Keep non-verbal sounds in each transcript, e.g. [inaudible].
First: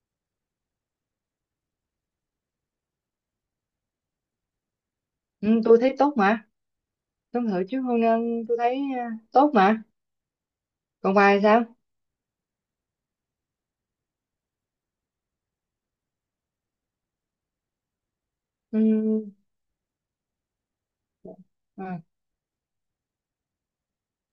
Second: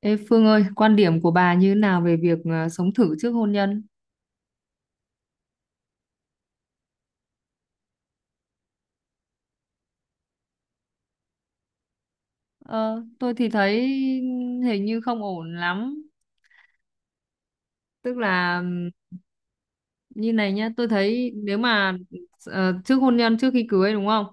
Ê Phương ơi, quan điểm của bà như thế nào về việc sống thử trước hôn nhân? Ừ, tôi thấy tốt mà tôi thử chứ hôn nhân tôi thấy tốt mà còn bài sao. Ờ, tôi thì thấy hình như không ổn lắm. Tức là Ừ, như này nhá, tôi thấy nếu ừ, mà trước hôn nhân, trước khi cưới đúng không?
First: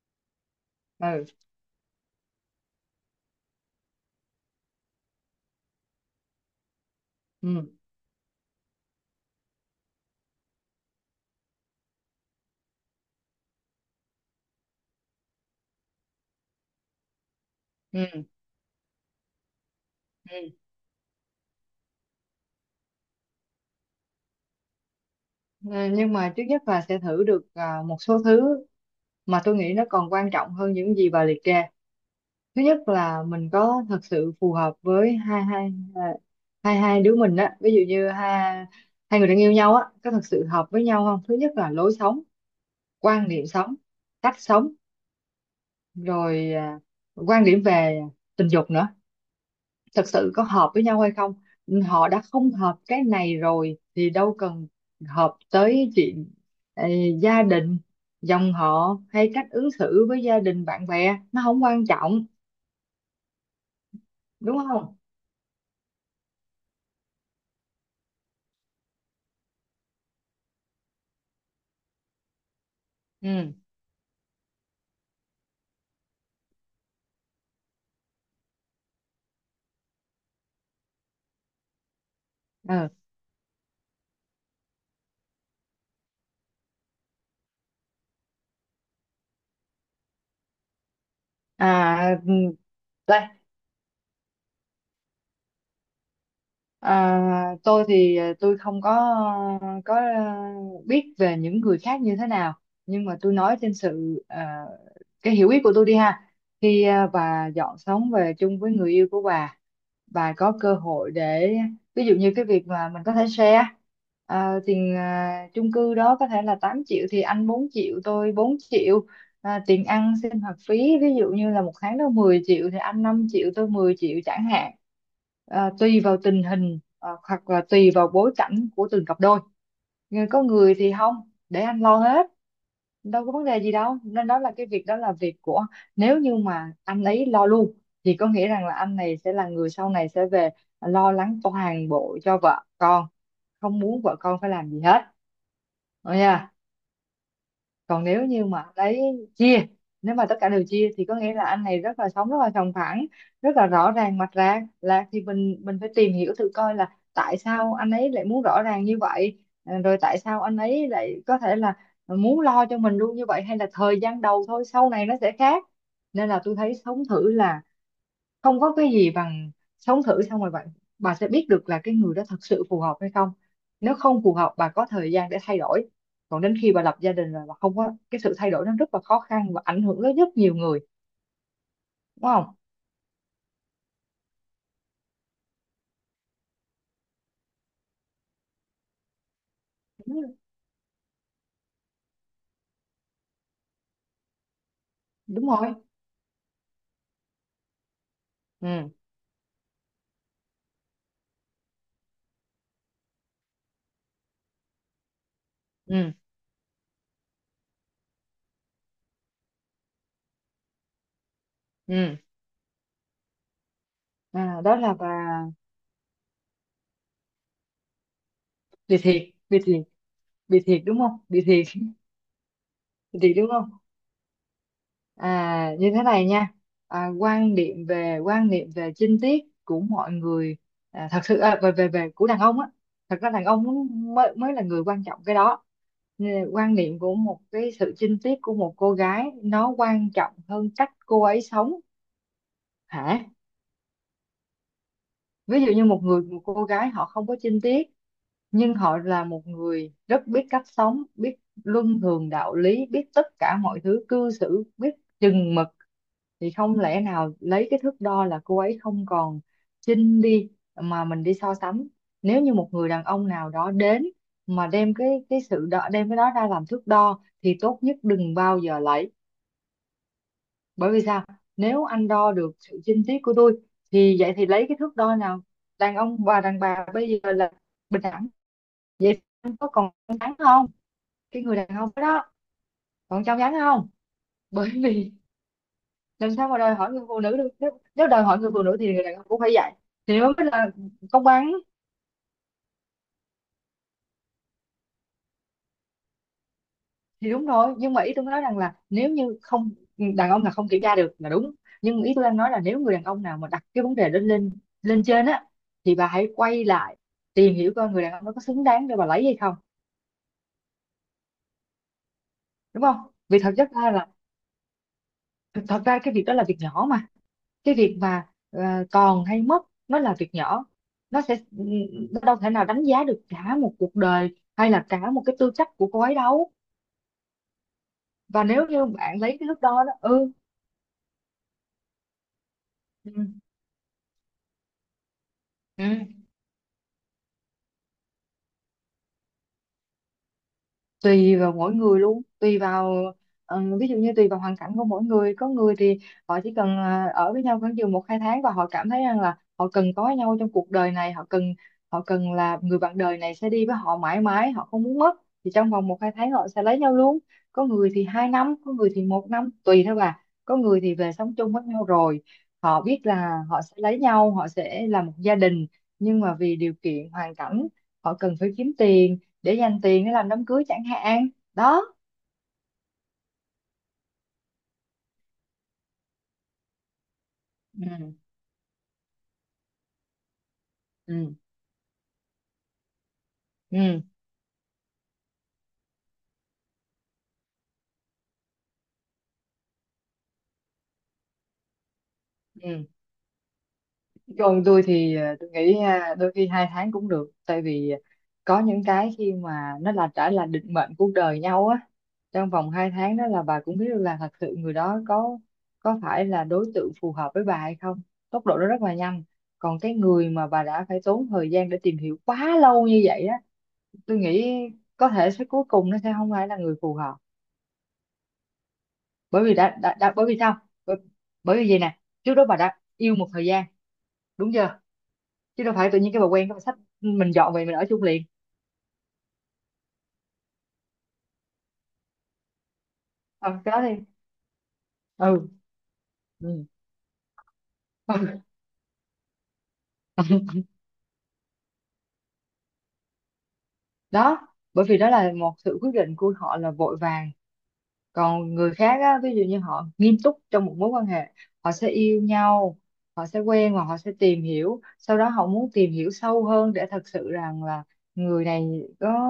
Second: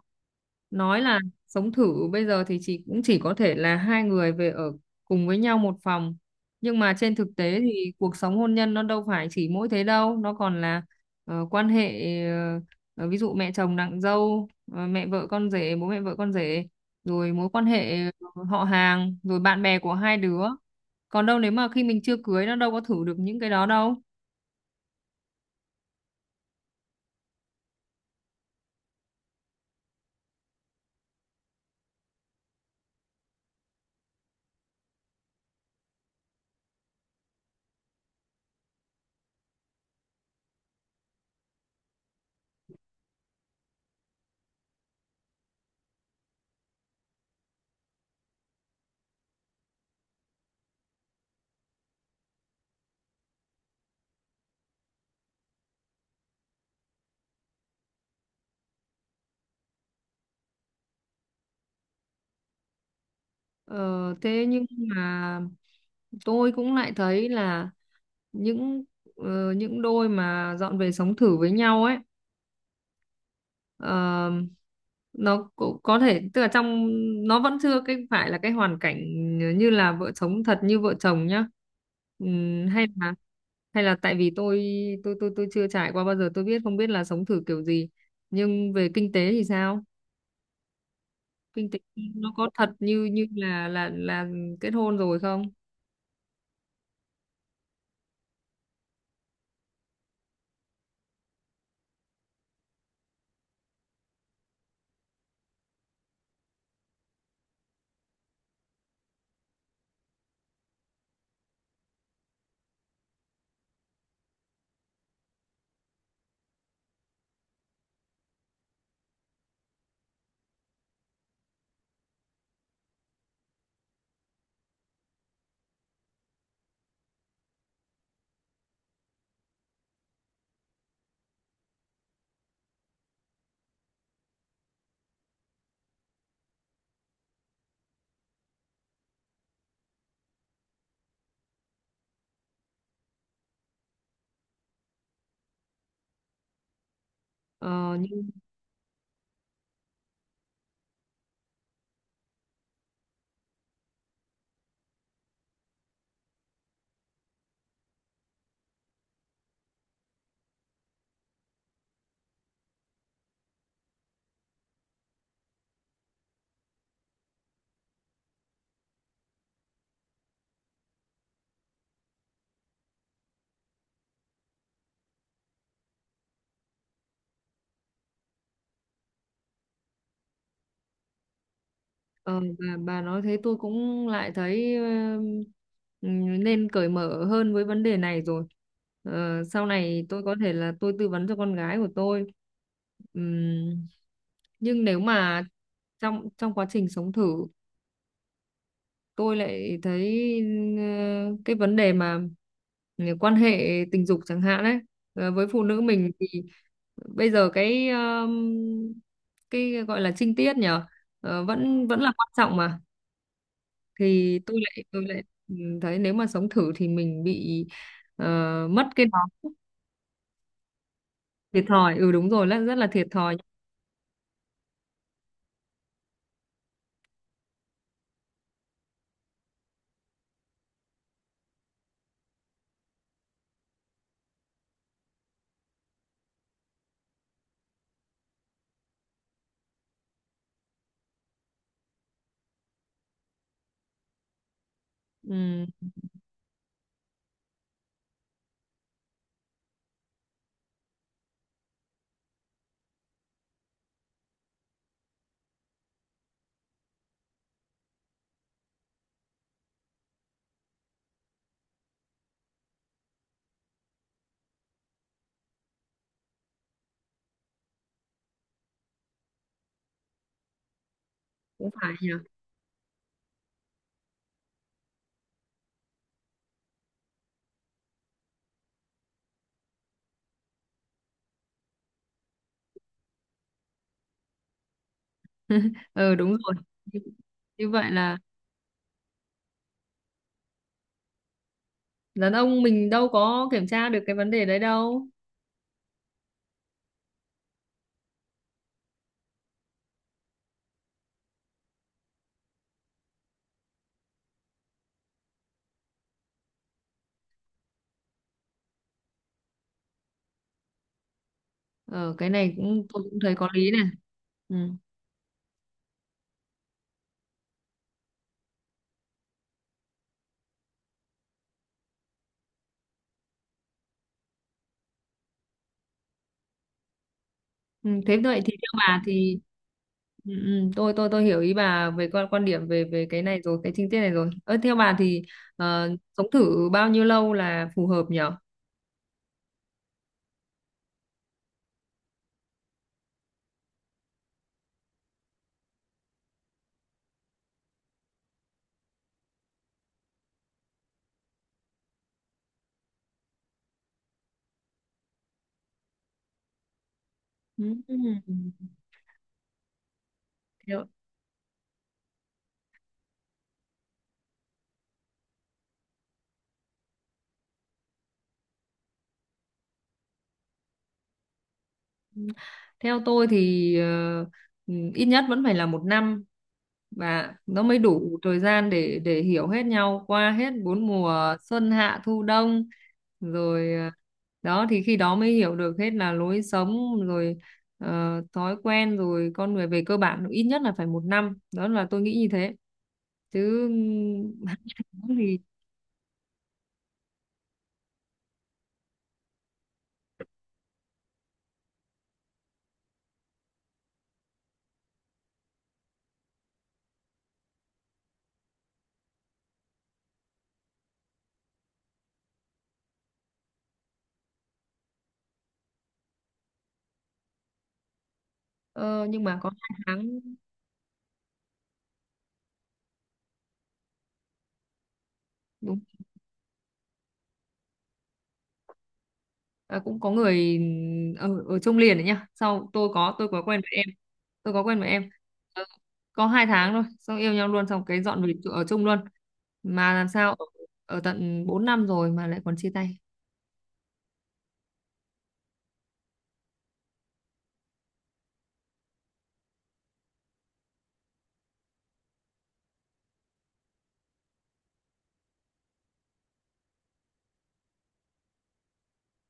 Nói là ừ, sống thử bây giờ thì chỉ có thể là hai người về ở cùng với nhau một phòng. Nhưng mà trên thực tế ừ, thì cuộc sống hôn nhân nó đâu phải chỉ mỗi thế đâu, nó còn là quan hệ, ờ, ví dụ mẹ chồng nàng dâu, mẹ vợ con rể, bố mẹ vợ con rể, rồi mối quan hệ ừ. Họ hàng, rồi bạn bè của hai đứa. Ừ. Còn đâu nếu mà khi mình chưa cưới nó đâu có thử được những cái đó đâu. Ờ, nhưng mà trước nhất bà sẽ thử được một số thứ mà tôi nghĩ nó còn quan trọng hơn những gì bà liệt kê. Thứ nhất là mình có thật sự phù hợp với hai hai à, hai hai đứa mình á, ví dụ như hai hai người đang yêu nhau á, có thật sự hợp với nhau không? Thứ nhất là lối sống, quan niệm sống, cách sống, rồi quan điểm về tình dục nữa, thật sự có hợp với nhau hay không. Họ đã không hợp cái này rồi thì đâu cần hợp tới chuyện ờ, gia đình, dòng họ, hay cách ứng xử với gia đình bạn bè, nó không quan trọng, Ờ, Thế đúng nhưng không? mà tôi cũng lại thấy là những những đôi mà dọn về sống thử với nhau ấy Ừ, ờ, nó cũng có thể tức là trong nó vẫn chưa cái phải là cái hoàn cảnh như là vợ chồng thật, như vợ chồng nhá. Hay ừ, là tại vì tôi tôi chưa trải qua bao giờ, tôi biết không biết là sống thử kiểu gì, nhưng về kinh tế thì sao? Kinh tế à. nó có thật như như là kết hôn rồi không? À, tôi thì tôi không có, có, biết về những người khác như thế nào, nhưng mà tôi nói trên sự cái hiểu biết của tôi đi ha. Khi bà dọn sống về chung với người yêu của bà có cơ hội để ví dụ như cái việc mà mình có thể share tiền, chung cư đó có thể là 8 triệu thì anh 4 triệu tôi 4 triệu, tiền ăn sinh hoạt phí ví dụ như là một tháng đó 10 triệu thì anh 5 triệu tôi 10 triệu chẳng hạn. Tùy vào tình hình, hoặc là tùy vào bối cảnh của từng cặp đôi. Nhưng có người thì không, để anh lo hết, đâu có vấn đề gì đâu, nên đó là cái việc, đó là việc của, nếu như mà anh ấy lo luôn thì có nghĩa rằng là anh này sẽ là người sau này sẽ về lo lắng toàn bộ cho vợ con, không muốn vợ con phải làm gì hết. Rồi ờ, còn nếu như mà lấy, chia, nếu mà tất cả đều chia thì có nghĩa là anh này rất là sống rất là sòng phẳng, rất là rõ ràng mạch ra là, thì mình phải tìm hiểu thử coi là tại sao anh ấy lại muốn rõ ràng như vậy, rồi tại sao anh ấy lại có thể là muốn lo cho mình luôn như vậy, hay là thời gian đầu thôi sau này nó sẽ khác. Nên là tôi thấy sống thử là không có cái gì bằng, sống thử xong rồi bạn, bà sẽ biết được là cái người đó thật sự phù hợp hay không. Nếu không phù hợp bà có thời gian để thay đổi, còn đến khi bà lập gia đình rồi bà không có cái sự thay đổi, nó rất là khó khăn và ảnh hưởng đến rất nhiều người, đúng Ờ, không? bà, bà nói thế tôi cũng lại thấy nên cởi mở hơn với vấn đề này rồi. Ờ, sau này tôi có Đúng, thể là tôi tư vấn cho con gái của tôi. Ừm, nhưng nếu mà đúng rồi. trong trong quá trình sống thử Ừ, tôi lại thấy cái vấn đề mà quan hệ tình dục chẳng hạn đấy. Với phụ nữ mình ừ, thì bây giờ cái gọi là trinh tiết nhở, vẫn vẫn là ừ, quan trọng mà. Thì tôi à, đó lại là tôi bà lại thấy nếu mà sống thử thì mình bị ờ, mất bị cái đó. thiệt, bị thiệt, bị thiệt đúng không, bị Thiệt thiệt thòi, [laughs] ừ đúng rồi, là rất là thiệt bị thiệt thòi. đúng không. À, như thế này nha, quan điểm về, quan niệm về chinh tiết của mọi người, thật sự về về về của đàn ông á, thật ra đàn ông mới mới là người quan trọng cái đó. Nên quan niệm của một cái sự chinh tiết của một cô gái nó quan trọng hơn cách cô ấy sống, hả? Ví Ừ, dụ như một người, một cô gái họ không có chinh tiết, nhưng họ là một người rất biết cách sống, biết luân thường đạo lý, biết tất cả mọi thứ, cư xử biết chừng mực, thì không lẽ nào lấy cái thước đo là cô ấy không còn chinh đi mà mình đi so sánh. Nếu như một người đàn ông nào đó đến mà đem cái sự đo, đem cái đó ra làm thước đo thì tốt nhất đừng bao giờ lấy. Bởi vì sao? cũng Nếu phải anh nhỉ. đo được sự chinh tiết của tôi thì vậy thì lấy cái thước đo nào? Đàn ông và đàn bà bây giờ là bình đẳng, vậy anh có còn trong trắng không, cái người đàn ông đó còn trong trắng không? Bởi vì [laughs] Ừ đúng làm sao rồi. mà đòi hỏi như, người phụ nữ được, như nếu, vậy nếu là đòi hỏi người phụ nữ thì người đàn ông cũng phải dạy, thì nếu mới là công bằng. đàn ông mình đâu có kiểm tra được cái vấn đề đấy đâu. Thì đúng rồi, nhưng mà ý tôi nói rằng là, nếu như không, đàn ông là không kiểm tra được là đúng, nhưng ý tôi đang nói là nếu người đàn ông nào mà đặt cái vấn đề lên lên lên trên á, thì bà hãy quay lại tìm hiểu coi người đàn ông đó có xứng đáng để bà lấy hay không, Ờ cái này đúng cũng không? tôi cũng thấy Vì có thật chất lý này. ra là, Ừ. thật ra cái việc đó là việc nhỏ mà, cái việc mà còn hay mất nó là việc nhỏ, nó sẽ, nó đâu thể nào đánh giá được cả một cuộc đời hay là cả một cái tư cách của cô ấy đâu. Ừ, thế vậy Và thì nếu theo như bà bạn lấy thì cái thước đo đó, ừ, tôi hiểu ý bà về quan quan điểm về về ừ, cái này rồi, cái chi tiết này rồi. Ơ theo bà thì ờ, ừ. sống thử bao nhiêu lâu là phù hợp nhỉ? Tùy vào mỗi người luôn, tùy vào ví dụ như tùy vào hoàn cảnh của mỗi người. Có người thì họ chỉ cần ở với nhau khoảng chừng 1-2 tháng và họ cảm thấy rằng là họ cần có nhau trong cuộc đời này, họ cần, họ cần là người bạn đời này sẽ đi với họ mãi mãi, họ không muốn mất, thì trong vòng 1-2 tháng họ sẽ lấy nhau luôn. Có người thì hai Ừm, năm có người thì 1 năm, tùy thôi bà. Có người Theo, thì về sống chung với nhau rồi họ biết là họ sẽ lấy nhau, họ sẽ là một gia đình, nhưng mà vì điều kiện hoàn cảnh họ cần phải kiếm tiền, để dành tiền để làm đám cưới chẳng hạn, đó. theo tôi thì ít nhất vẫn phải là một năm, và nó mới Ừ, đủ thời gian để hiểu hết nhau qua hết bốn ừ, mùa xuân hạ thu đông, rồi ừ, đó thì khi đó mới hiểu được hết là lối sống, rồi thói quen, rồi con người về cơ bản ít nhất là phải một năm. Đó là tôi nghĩ như thế, ừ. chứ [laughs] hai Còn tôi tháng thì thì tôi nghĩ đôi khi 2 tháng cũng được, tại vì có những cái khi mà nó là đã là định mệnh cuộc đời nhau á, trong vòng 2 tháng đó là bà cũng biết được là thật sự người đó có phải là đối tượng phù hợp với bà hay không, tốc độ nó rất là nhanh. Còn cái người mà bà đã phải tốn thời gian để tìm hiểu quá lâu như vậy á, tôi nghĩ có thể sẽ cuối cùng nó sẽ không phải là người phù hợp. ờ, nhưng mà Bởi có vì đã, hai đã, tháng đã bởi vì sao? bởi, bởi vì gì nè, trước đó bà đã yêu một thời gian đúng chưa, chứ đâu phải tự nhiên cái bà quen cái bà xách mình dọn về mình ở chung liền. Ờ, cũng có người ở trong liền đấy nhá. Sau Ừ, cái đó đi. tôi có quen với em. Ừ. Ờ, có hai Ừ. tháng thôi, xong yêu nhau luôn, xong cái [laughs] dọn về Ừ. Ở chung luôn, mà làm sao ở tận 4 năm rồi mà lại còn chia tay. Đó, bởi vì đó là một sự quyết định của họ là vội vàng. Còn người khác á, ví dụ như họ nghiêm túc trong một mối quan hệ, họ sẽ yêu nhau, họ sẽ quen và họ sẽ tìm hiểu, sau đó họ muốn tìm hiểu sâu hơn để thật sự rằng là người này có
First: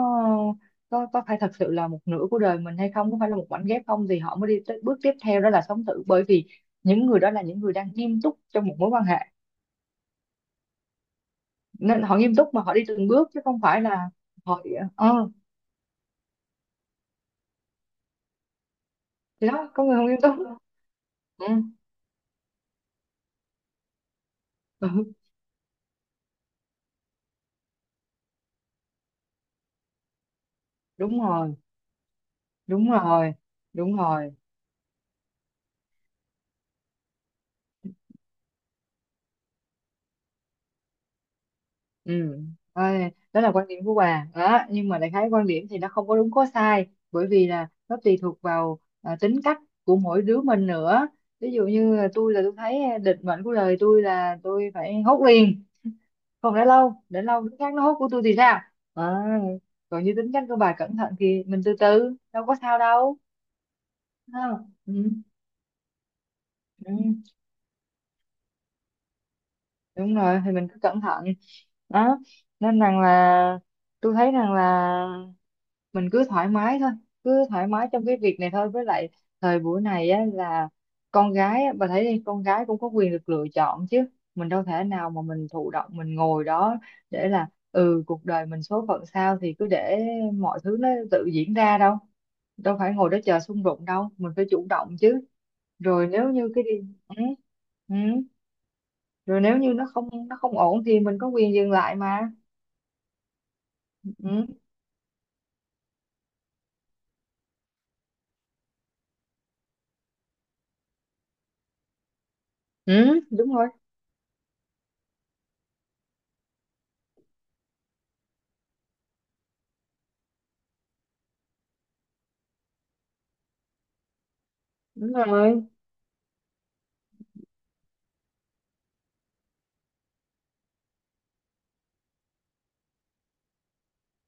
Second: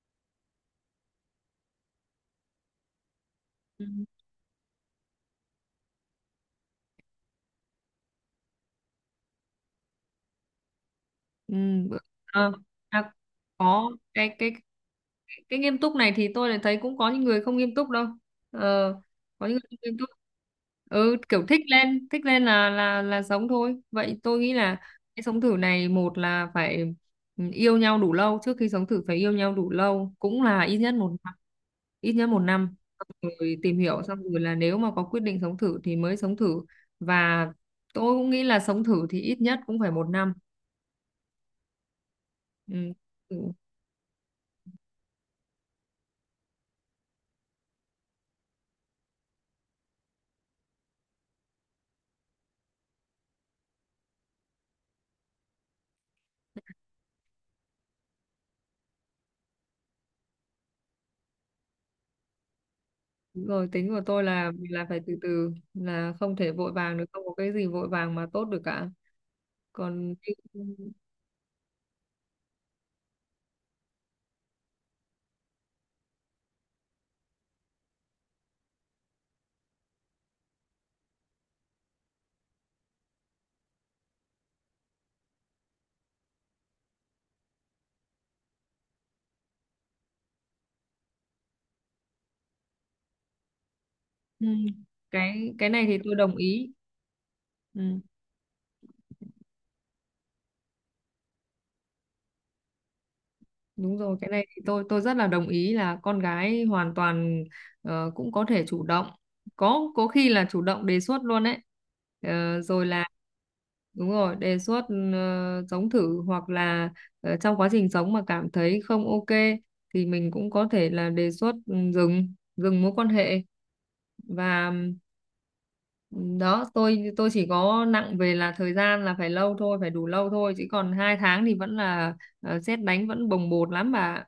có có phải thật sự là một nửa của đời mình hay không, có phải là một mảnh ghép không, thì họ mới đi tới bước tiếp theo đó là sống thử. Bởi vì những người đó là những người đang nghiêm túc trong một mối quan hệ, Ừ, bữa- nên họ nghiêm túc ờ, mà họ đi từng à, bước chứ không phải có là họ ờ. cái nghiêm túc này thì tôi lại thấy cũng có những người không nghiêm túc đâu. ờ, có Thì những người đó, không có người nghiêm không túc. nghiêm túc. Ừ, kiểu Ừ. thích lên là sống thôi. Vậy tôi nghĩ là Ừ, cái sống thử này một là phải yêu nhau đủ lâu, trước khi sống thử phải yêu nhau đủ lâu cũng là ít nhất một đúng năm, rồi. ít nhất một năm. Đúng Xong rồi. rồi tìm Đúng hiểu xong rồi. rồi là nếu mà có quyết định sống thử thì mới sống thử, và tôi cũng nghĩ là sống thử thì ít nhất cũng phải một năm. Ừ. Ừ. Ơi, đó Ừ. là quan điểm của bà đó, nhưng mà đại khái quan điểm thì nó không có đúng có sai, bởi vì là nó tùy thuộc vào tính cách của mỗi đứa mình nữa. Ví dụ như là tôi, là tôi thấy định mệnh của đời tôi là tôi phải hốt liền, không để lâu, để lâu đứa khác nó hốt của tôi thì sao. à, còn như tính cách của bà cẩn thận thì mình từ từ đâu có sao đâu. Đúng rồi, tính của tôi là Ha. Phải Ừ. từ từ, là không thể vội Ừ. vàng được, không có cái gì vội vàng mà tốt được cả. còn Đúng cái- rồi, thì mình cứ cẩn thận. Đó, nên rằng là tôi thấy rằng là mình cứ thoải mái thôi, cứ thoải mái trong cái việc này thôi. Với lại thời buổi này á, là con gái á, bà thấy đi, con gái cũng có quyền được lựa chọn chứ, mình đâu thể nào mà mình thụ động mình ngồi đó để là ừ cuộc đời mình số phận sao thì cứ để mọi thứ nó tự diễn ra đâu, đâu phải ngồi đó chờ xung đột đâu, mình phải ừ. chủ động chứ. cái này thì Rồi tôi nếu đồng như cái ý. đi, ừ, ừ. Ừ. Rồi nếu như nó không ổn thì mình có quyền dừng lại mà. Đúng rồi, cái này Ừ, thì tôi rất là đồng ý, là con gái hoàn toàn cũng có thể chủ động. Có khi là chủ động đề xuất luôn đấy. Ờ, rồi là ừ, đúng rồi. đúng rồi, đề xuất sống thử, hoặc là trong quá trình sống mà cảm thấy không ok thì mình cũng có thể là đề xuất dừng dừng mối quan hệ. Và Đúng rồi. ừ, đó, tôi chỉ có nặng về là thời gian là phải lâu thôi, phải đủ lâu thôi, chứ còn 2 tháng thì vẫn là sét đánh, vẫn bồng bột lắm bà.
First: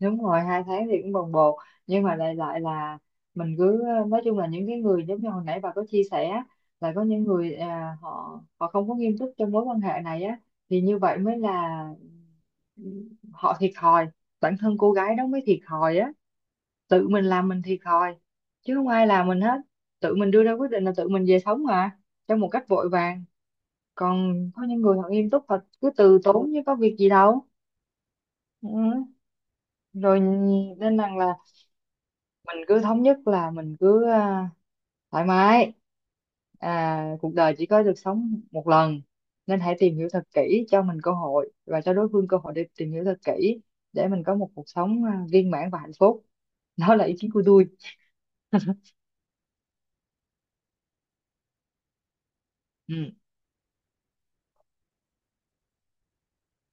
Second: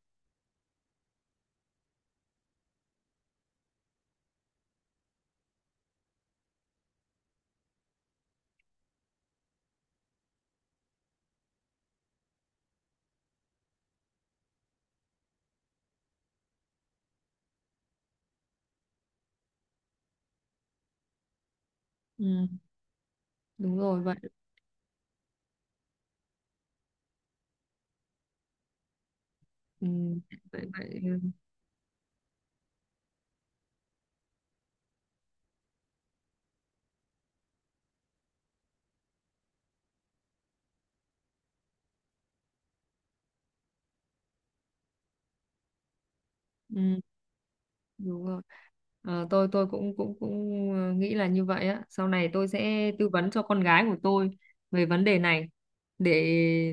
Đúng rồi. 2 tháng thì cũng bồng bột, nhưng mà lại lại là mình cứ nói chung là những cái người giống như hồi nãy bà có chia sẻ là có những người họ họ không có nghiêm túc trong mối quan hệ này á, thì như vậy mới là, ừ, họ thiệt thòi, bản thân cô gái đó mới thiệt thòi á, tự mình làm mình thiệt thòi chứ không ai làm mình hết. Tự mình đưa ra quyết định là tự mình về sống mà trong Ừ. một cách vội vàng. Đúng rồi vậy. Còn có những người họ nghiêm túc thật cứ từ tốn chứ có việc gì đâu. Ừ. ừ, Rồi, vậy nên vậy rằng Ừ, là mình cứ thống nhất là mình cứ thoải mái. Cuộc đời chỉ có được sống một lần, nên hãy tìm hiểu thật kỹ, cho mình cơ hội và cho đối phương cơ hội để tìm hiểu thật kỹ, để mình có một cuộc sống viên mãn và hạnh phúc. [laughs] Đó ừ, là ý kiến của tôi. Đúng rồi. [laughs] Ờ, tôi cũng cũng cũng nghĩ là như vậy á. Sau này tôi sẽ Ừ, tư vấn cho con gái của tôi về vấn đề này, để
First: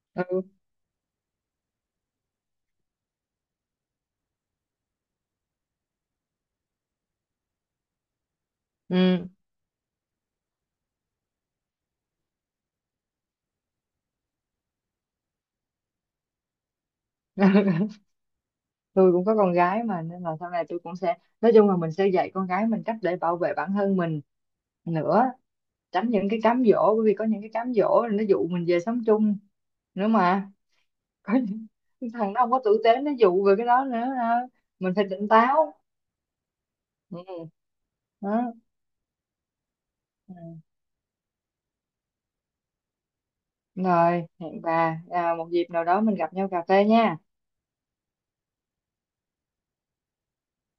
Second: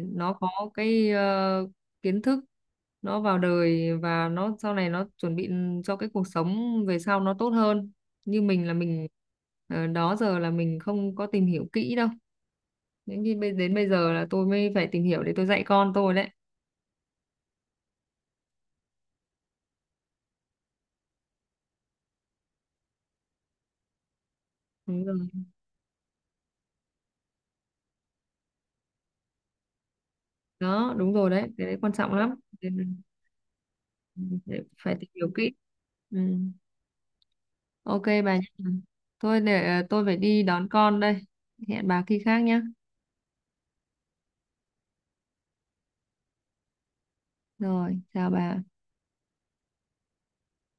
nó ừ, có cái kiến thức, nó vào đời và nó sau này nó chuẩn bị cho cái cuộc sống về sau nó tốt hơn. Như mình là mình ừ. Đó giờ là mình không có tìm hiểu kỹ đâu. Đến khi đến bây giờ là tôi mới phải tìm hiểu để tôi dạy con tôi đấy. [laughs] Tôi cũng có con gái mà, nên là sau này tôi cũng sẽ, nói chung là mình sẽ dạy con gái mình cách để bảo vệ bản thân mình Đúng rồi. nữa, tránh những cái cám dỗ, bởi vì có những cái cám dỗ là nó dụ mình về sống chung nữa mà. Đó đúng [laughs] rồi Có đấy, cái những đấy quan trọng lắm. thằng nó không có Nên tử mình tế nó dụ về cái đó nữa ha. phải Mình phải phải tìm tỉnh hiểu kỹ. táo. Ừ. Ừ. Ok bà nhé. Đó. Thôi để tôi phải Ừ. đi đón con đây, hẹn bà khi khác nhé. Rồi hẹn bà một dịp nào đó mình gặp nhau cà phê nha. Rồi chào bà.